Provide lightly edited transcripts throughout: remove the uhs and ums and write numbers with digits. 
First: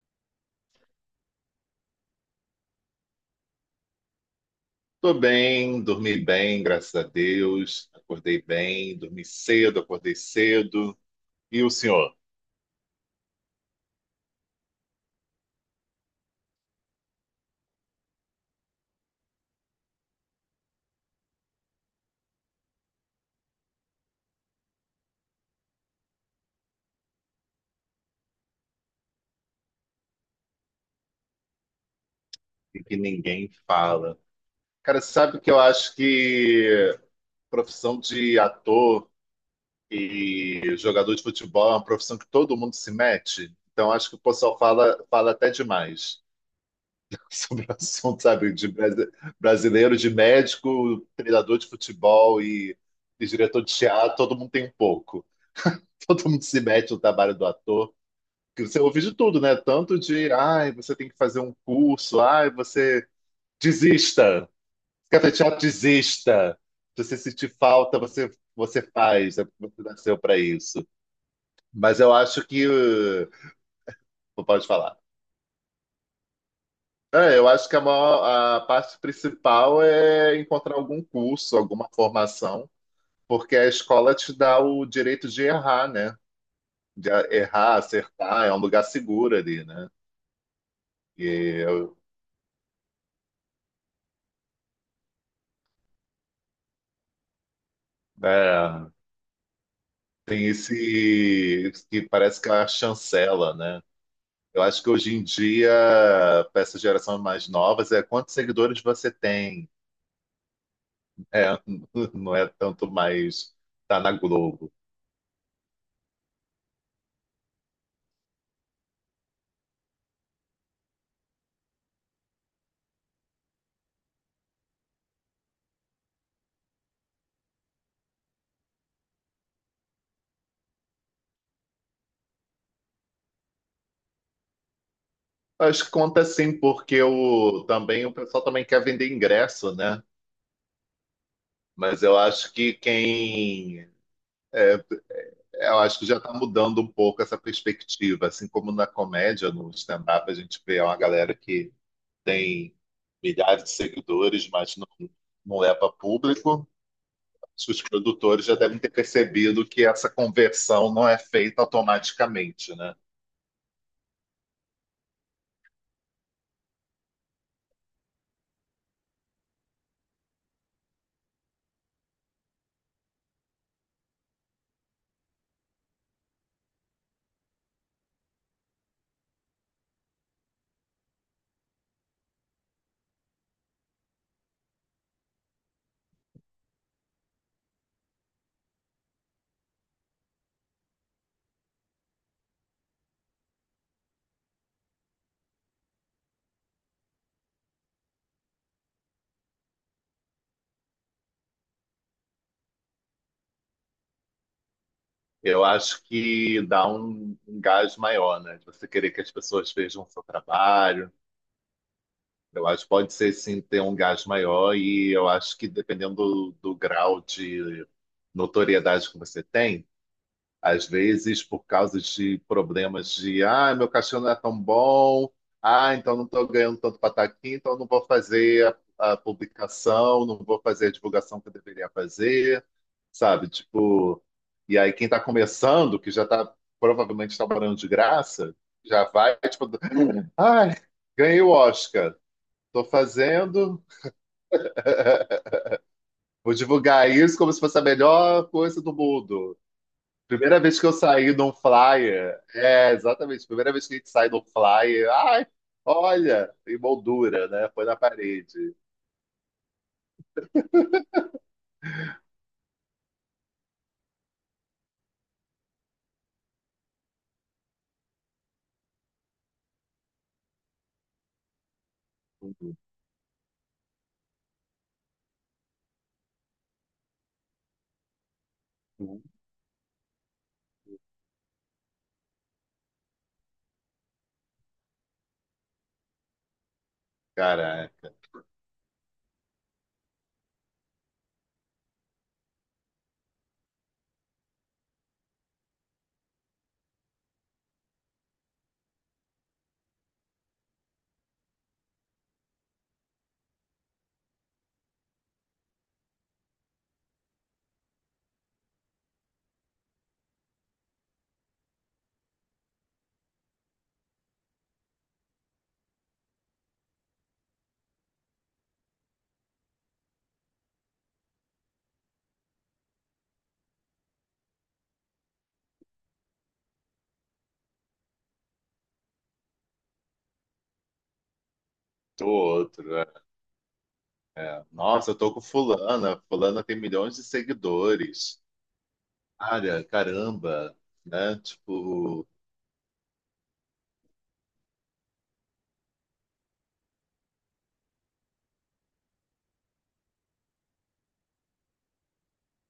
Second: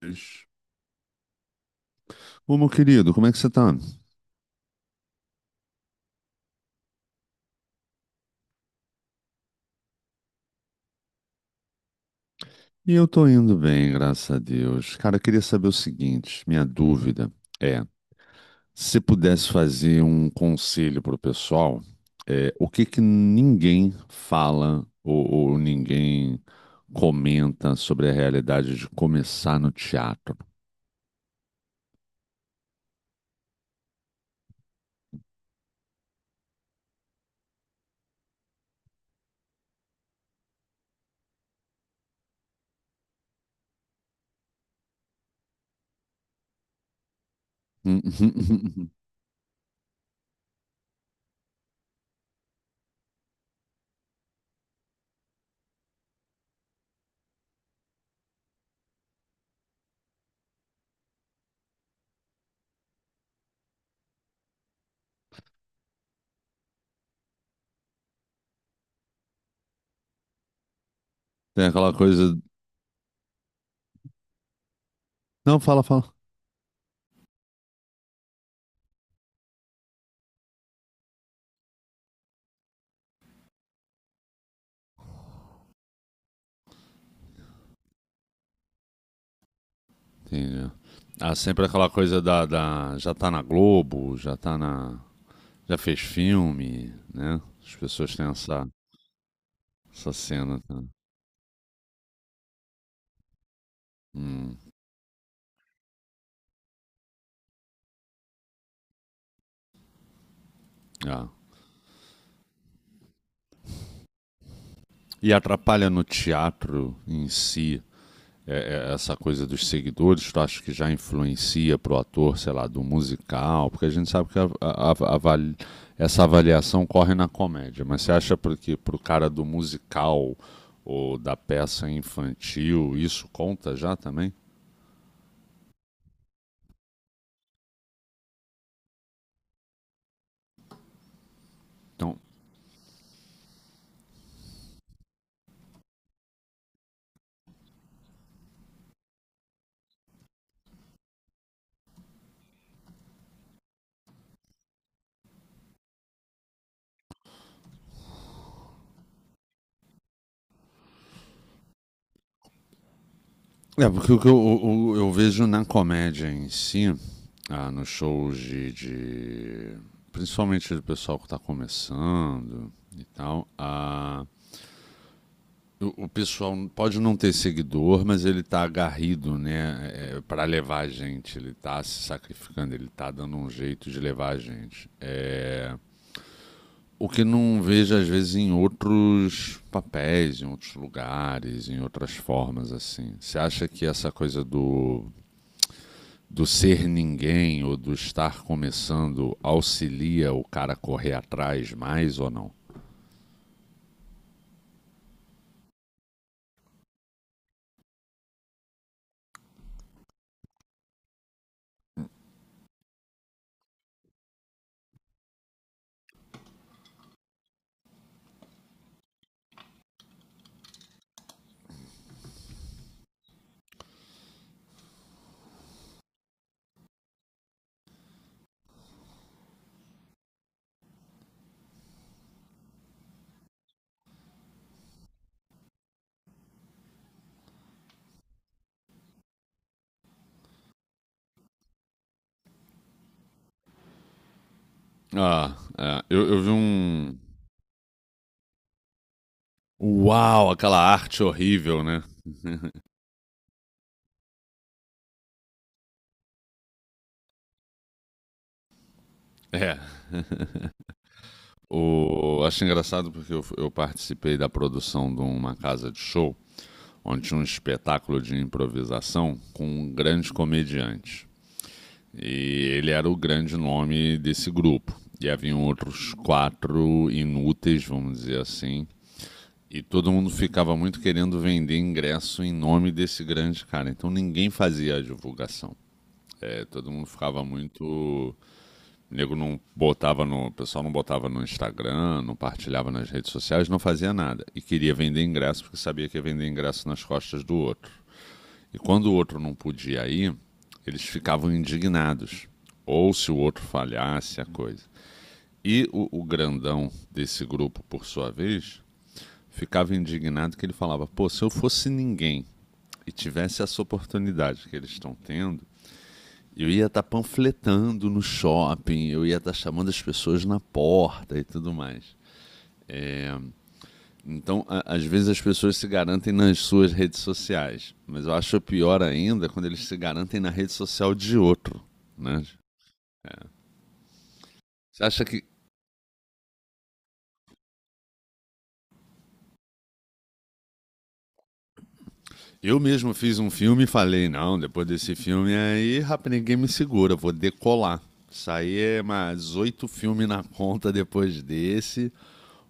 Deus. Ô, meu querido, como é que você tá? Tô bem, dormi bem, graças a Deus. Acordei bem, dormi cedo, acordei cedo. E o senhor? E eu tô indo bem, graças a Deus. Cara, eu queria saber o seguinte, minha dúvida é, se pudesse fazer um conselho pro pessoal, o que que ninguém fala ou ninguém comenta sobre a realidade de começar no teatro? E que ninguém fala. Cara, sabe que eu acho que profissão de ator e jogador de futebol é uma profissão que todo mundo se mete? Então acho que o pessoal fala, fala até demais sobre o assunto, sabe? Brasileiro, de médico, treinador de futebol e diretor de teatro, todo mundo tem um pouco. Todo mundo se mete no trabalho do ator. Que você ouve de tudo, né? Tanto de, ai, você tem que fazer um curso, ai, você desista, café teatro, desista. Se você sentir falta, você faz, é porque você nasceu para isso. Tem aquela Mas eu coisa. acho que. Pode falar. Não, fala, fala. É, eu acho que maior, a parte principal é encontrar algum curso, alguma formação, porque a escola te dá o direito de errar, né? De errar, acertar, é um lugar seguro ali, né? Entendi. E Ah, sempre aquela eu, coisa da. Já tá na Globo, já tá na. Já fez filme, né? As pessoas têm essa, é, essa Tem cena, tá? esse que parece que é a chancela, né? Hum, Eu acho que hoje em dia, para essa geração mais novas, é quantos seguidores você tem. ah. É, não é tanto mais tá na Globo. E atrapalha no teatro em si é essa coisa dos seguidores? Tu acha que já influencia pro ator, sei lá, do musical? Porque a gente sabe que essa avaliação corre na comédia, mas você acha porque pro cara do musical ou da peça infantil isso conta já também? Acho que conta sim, porque o, também o pessoal também quer vender ingresso, né? Mas Então. eu acho que quem. é, eu acho que já está mudando um pouco essa perspectiva. Assim como na comédia, no stand-up, a gente vê uma galera que tem milhares de seguidores, mas não leva público. Acho que os produtores já devem ter percebido que essa conversão não é feita automaticamente, né? É, porque o que eu, eu vejo na comédia em si, ah, nos shows principalmente do pessoal que está começando e tal, ah, o pessoal pode não ter seguidor, mas ele está agarrido, né, para levar a gente. Ele está se sacrificando, ele está dando um jeito de levar a gente. É, o que não vejo, às vezes, em outros papéis, em outros lugares, em outras formas, assim. Você acha que essa coisa do ser ninguém ou do estar começando auxilia o cara a correr atrás mais ou não? Eu acho que dá um gás maior, né? De você querer que as pessoas vejam o seu trabalho. Eu acho que pode ser sim ter um gás maior, e eu acho que dependendo do grau de notoriedade que você tem, às vezes, por causa de problemas de, ah, meu cachorro não é tão bom, ah, então não estou ganhando tanto para estar aqui, então não vou fazer a publicação, não vou fazer a divulgação que eu deveria fazer, sabe? Tipo, e aí quem está começando, que já está provavelmente trabalhando de graça, já vai, tipo, ai, ganhei o Oscar, estou fazendo, Ah, é, eu vi vou divulgar um. isso como se fosse a melhor coisa do mundo. Uau, Primeira aquela vez que eu arte saí de um horrível, né? flyer, é, exatamente, primeira vez que a gente sai de um flyer, ai, olha, emoldura, né? Foi na parede. É. O, acho engraçado porque eu participei da produção de uma casa de show onde tinha um espetáculo de improvisação com um grande comediante. E Uhum, ele era o grande nome desse grupo. E haviam outros quatro inúteis, vamos dizer assim. uhum. E todo mundo ficava muito querendo vender ingresso em nome desse grande cara. Então ninguém fazia a divulgação. É, todo mundo ficava muito. Caraca, O nego não botava no. O pessoal não botava no Instagram, não partilhava nas redes sociais, não fazia nada. E queria vender ingresso porque sabia que ia vender ingresso nas costas do outro. E quando o outro não podia ir, eles ficavam indignados. Ou se o outro falhasse a coisa. E o grandão desse grupo, por sua vez, ficava indignado que ele falava: pô, se eu fosse ninguém e tivesse essa oportunidade que eles estão tendo, eu ia estar tá panfletando no shopping, eu ia estar tá chamando as pessoas na porta e tudo mais. É, então, às vezes as pessoas se garantem nas suas redes sociais, mas eu acho pior ainda quando eles se garantem na rede social de outro. tô Né? outro. É. É. É, Você nossa, eu acha tô com que... fulana, fulana tem milhões de seguidores. Olha, caramba, né? Tipo, Eu mesmo fiz um filme e falei: não, depois desse filme aí, rapaz, ninguém me segura, vou decolar. Saí mais oito filmes na conta depois desse,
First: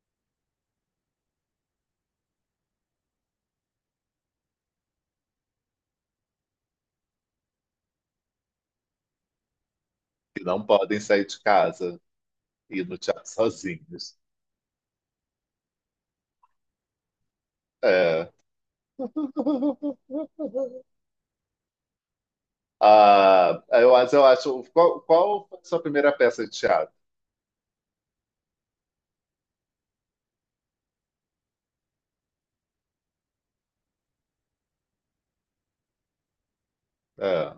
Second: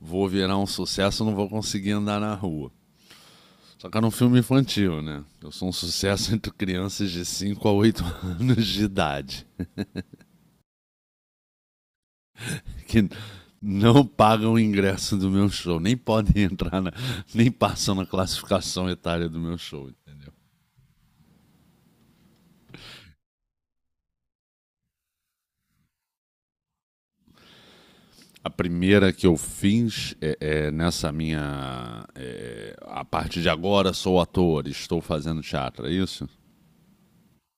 vou virar um sucesso, não vou conseguir andar na rua. Só que era um filme infantil, né? Eu sou um sucesso entre crianças de 5 a 8 anos de idade, que não podem sair de casa e ir no que teatro não sozinhos. pagam o ingresso do meu show, nem podem entrar, nem passam na É. classificação etária do meu show. Mas eu acho. Qual, qual foi a sua primeira peça de teatro? A primeira que eu fiz. É, é, nessa minha A partir de agora sou ator, estou fazendo teatro, é isso? É.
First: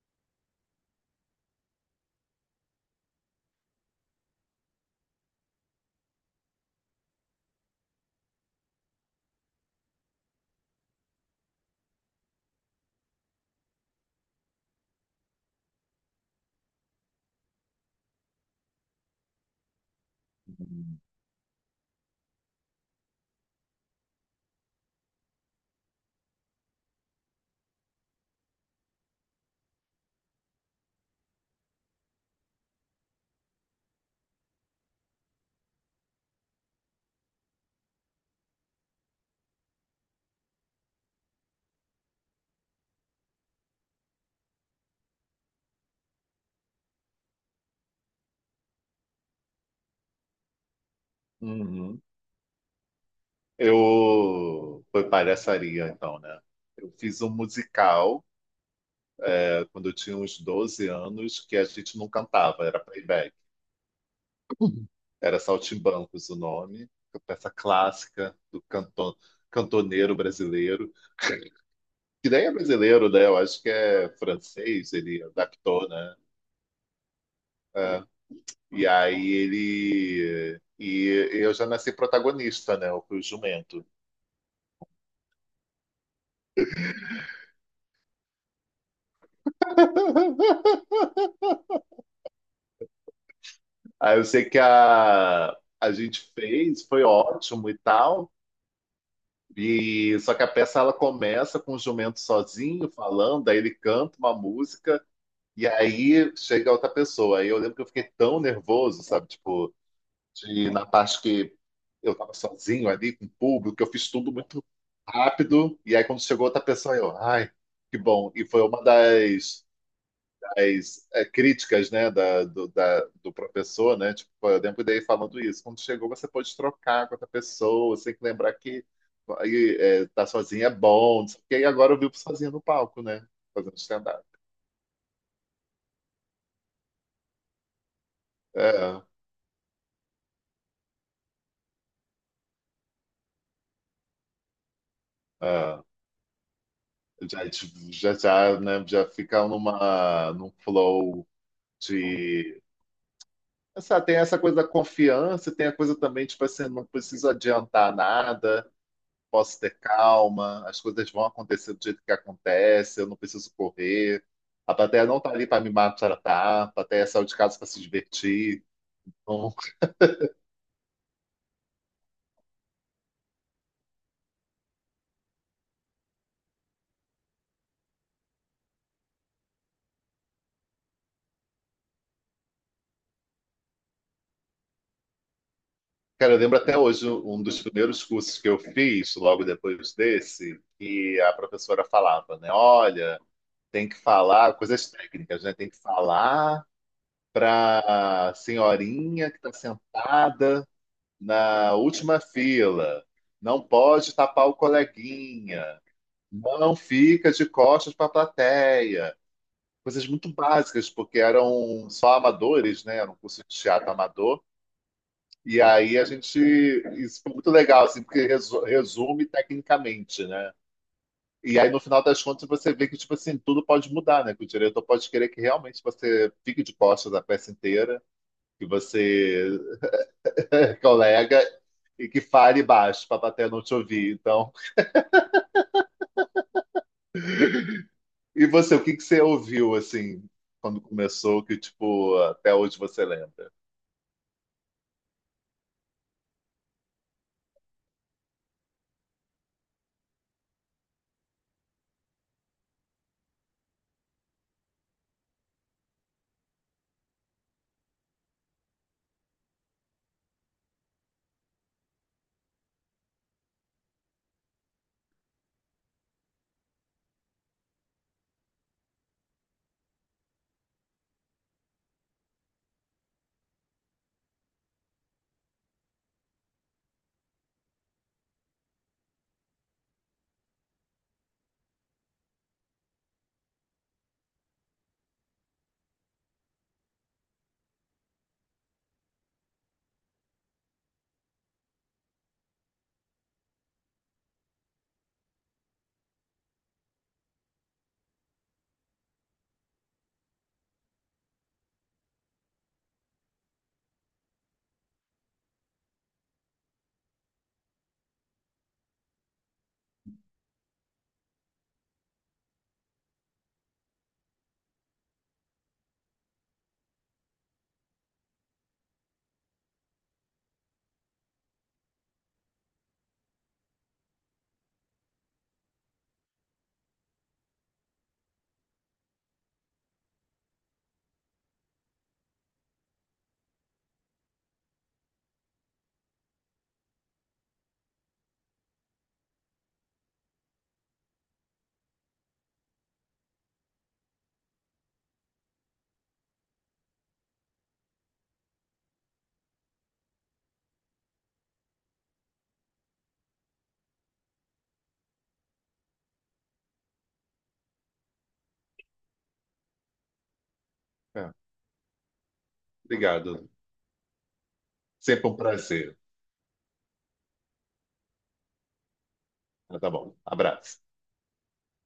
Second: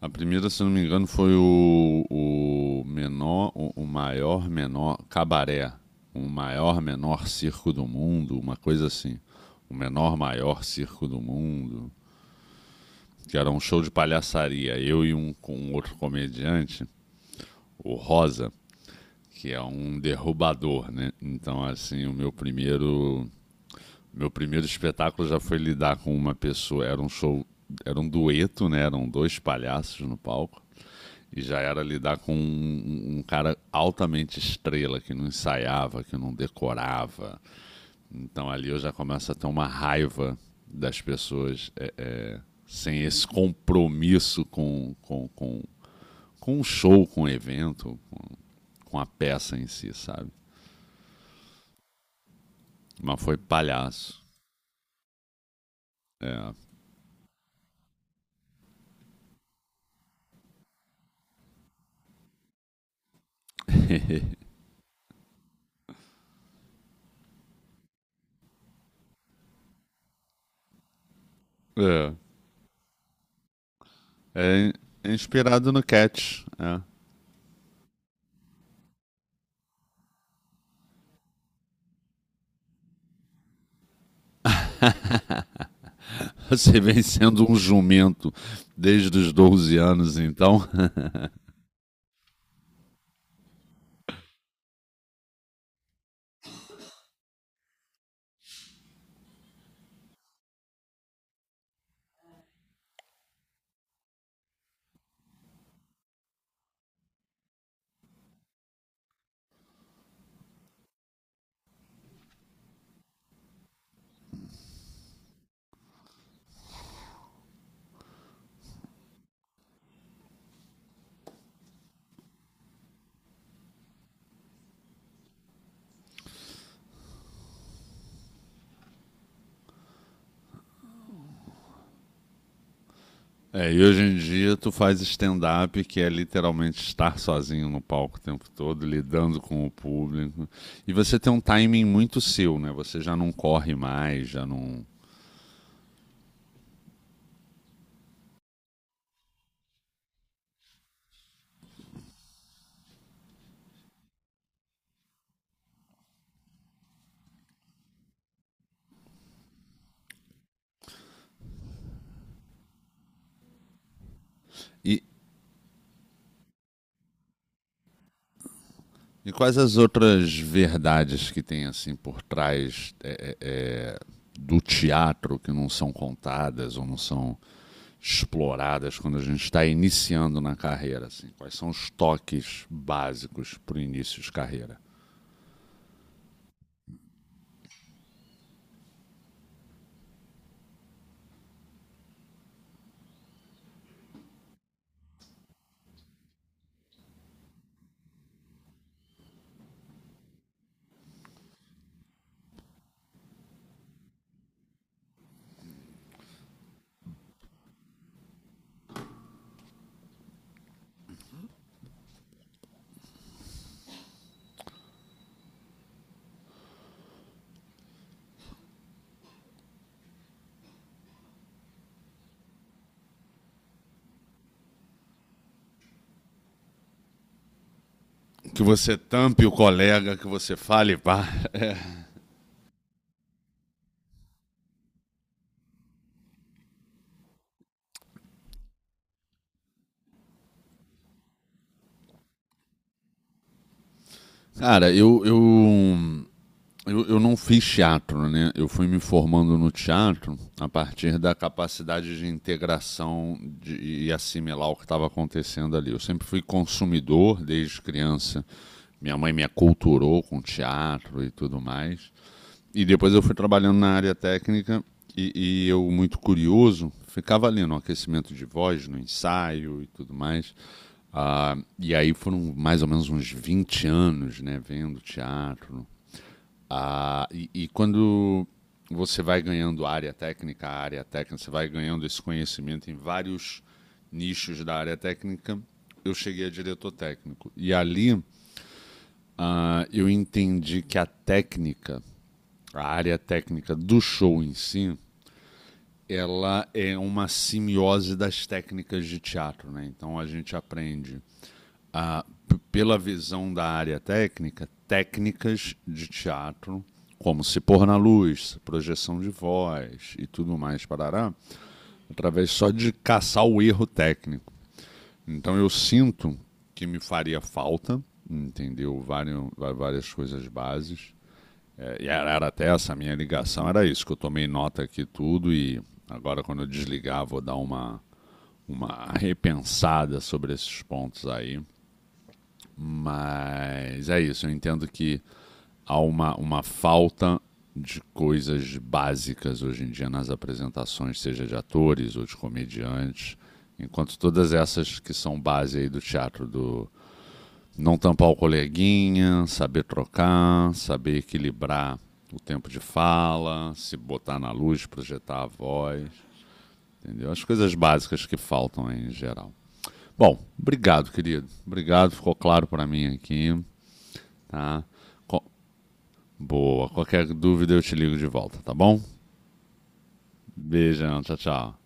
A primeira, se não me engano, foi o menor, o maior menor cabaré, o maior menor circo do mundo, uma coisa assim, o menor maior circo do mundo, que era um show de palhaçaria, eu e com um outro comediante, o Rosa, que é um derrubador, né? Então, assim, o meu primeiro Meu primeiro espetáculo já foi lidar com uma pessoa, era um show, era um dueto, né? Eram dois palhaços no palco. E já era lidar com um cara altamente estrela, que não ensaiava, que não decorava. Então ali eu já começo a ter uma raiva das pessoas, sem esse compromisso com o show, com o evento, com a peça em si, sabe? Uhum. Mas foi palhaço. Eu foi palhaçaria, então, né? É. Eu fiz um musical quando eu tinha uns 12 anos que a gente não cantava, era playback. Era Saltimbancos o nome, uma peça clássica do cantoneiro brasileiro, É. que nem é brasileiro, né? Eu acho que é É francês, ele inspirado no adaptou, né? Cat. É. É. E aí ele. E eu já nasci protagonista, né? Eu fui o jumento. Você vem sendo um jumento desde os 12 anos, então. Aí eu sei que a gente fez, foi ótimo e tal. E só que a peça ela começa com o jumento sozinho falando, aí ele canta uma música e aí chega outra pessoa. Aí eu lembro que eu fiquei tão nervoso, sabe? Tipo, de, na parte que eu tava sozinho ali com o público, eu fiz tudo muito rápido. E aí quando chegou outra pessoa, eu, ai, que bom. E foi uma das críticas, né, do professor, né? Tipo, eu lembro dele falando isso. Quando chegou, você pode trocar com outra pessoa, você tem que lembrar que aí, é, tá sozinho é bom. Não sei o quê. E agora eu vivo sozinho no palco, né? É, Fazendo e hoje em stand-up. dia tu faz stand-up, que é literalmente estar sozinho no palco o tempo todo, É, lidando com o público. E você tem um timing muito seu, né? Você já não corre mais, já não. é. Já, já, né, já fica numa, num flow de. Essa, tem essa coisa da confiança, tem a coisa também, tipo assim, não preciso adiantar nada. Posso ter calma, as coisas vão acontecer do jeito que acontece, eu não preciso correr. A E, plateia não tá ali para me maltratar, a plateia saiu de casa para se divertir. E Então, quais as outras verdades que tem assim por trás, do teatro, que não são contadas ou não são exploradas quando a gente está iniciando na carreira? Assim? Quais são os toques básicos para o início de carreira? cara, eu lembro até hoje um dos primeiros cursos que eu fiz, logo depois desse, e a professora falava, né? Olha, tem que falar coisas técnicas, né? Tem que falar para senhorinha que está sentada na última fila. Não pode tapar o coleguinha. Não fica de costas para a plateia. Coisas muito básicas, porque eram só amadores, né? Era um curso de teatro amador. E aí a gente. Isso foi muito legal, assim, porque resume tecnicamente, né? E aí, no final das contas, você vê que, tipo assim, tudo pode mudar, né? Que o diretor pode querer que realmente você fique de costas a peça inteira, Que que você tampe o você colega, que você fale, pá. colega e que fale baixo para a plateia não te ouvir. Então. E você, o que que você ouviu assim quando começou que tipo até hoje você lembra? Cara, eu não fiz teatro, né? Eu fui me formando no teatro a partir da capacidade de integração e assimilar o que estava acontecendo ali. Eu sempre fui consumidor desde criança. Minha mãe me aculturou com teatro e tudo mais. E depois eu fui trabalhando na área técnica, e eu, muito curioso, ficava ali no aquecimento de voz, no ensaio e tudo mais. Ah, e aí foram mais ou menos uns 20 anos, né, vendo teatro, ah, e quando você vai ganhando área técnica, você vai ganhando esse conhecimento em vários nichos da área técnica, eu cheguei a diretor técnico. E ali eu entendi que a técnica, a área técnica do show em si, ela é uma simiose das técnicas de teatro, né? Então a gente aprende, ah, pela visão da área técnica, técnicas de teatro, como se pôr na luz, projeção de voz e tudo mais, parará, através só de caçar o erro técnico. Então eu sinto que me faria falta, entendeu? Várias, várias coisas bases. É, e era até essa minha ligação, era isso, que eu tomei nota aqui tudo e agora quando eu desligar vou dar uma repensada sobre esses pontos aí, mas é isso, eu entendo que há uma falta de coisas básicas hoje em dia nas apresentações, seja de atores ou de comediantes. Enquanto todas essas que são base aí do teatro, do não tampar o coleguinha, saber trocar, saber equilibrar o tempo de fala, se botar na luz, projetar a voz, entendeu? As coisas básicas que faltam aí em geral. Bom, obrigado, É, querido. Obrigado, ficou claro para mim obrigado. aqui. Tá? Sempre um Co- prazer. Boa. Qualquer dúvida eu te ligo de volta, tá bom? Ah, tá bom. Abraço. Beijão, tchau, tchau.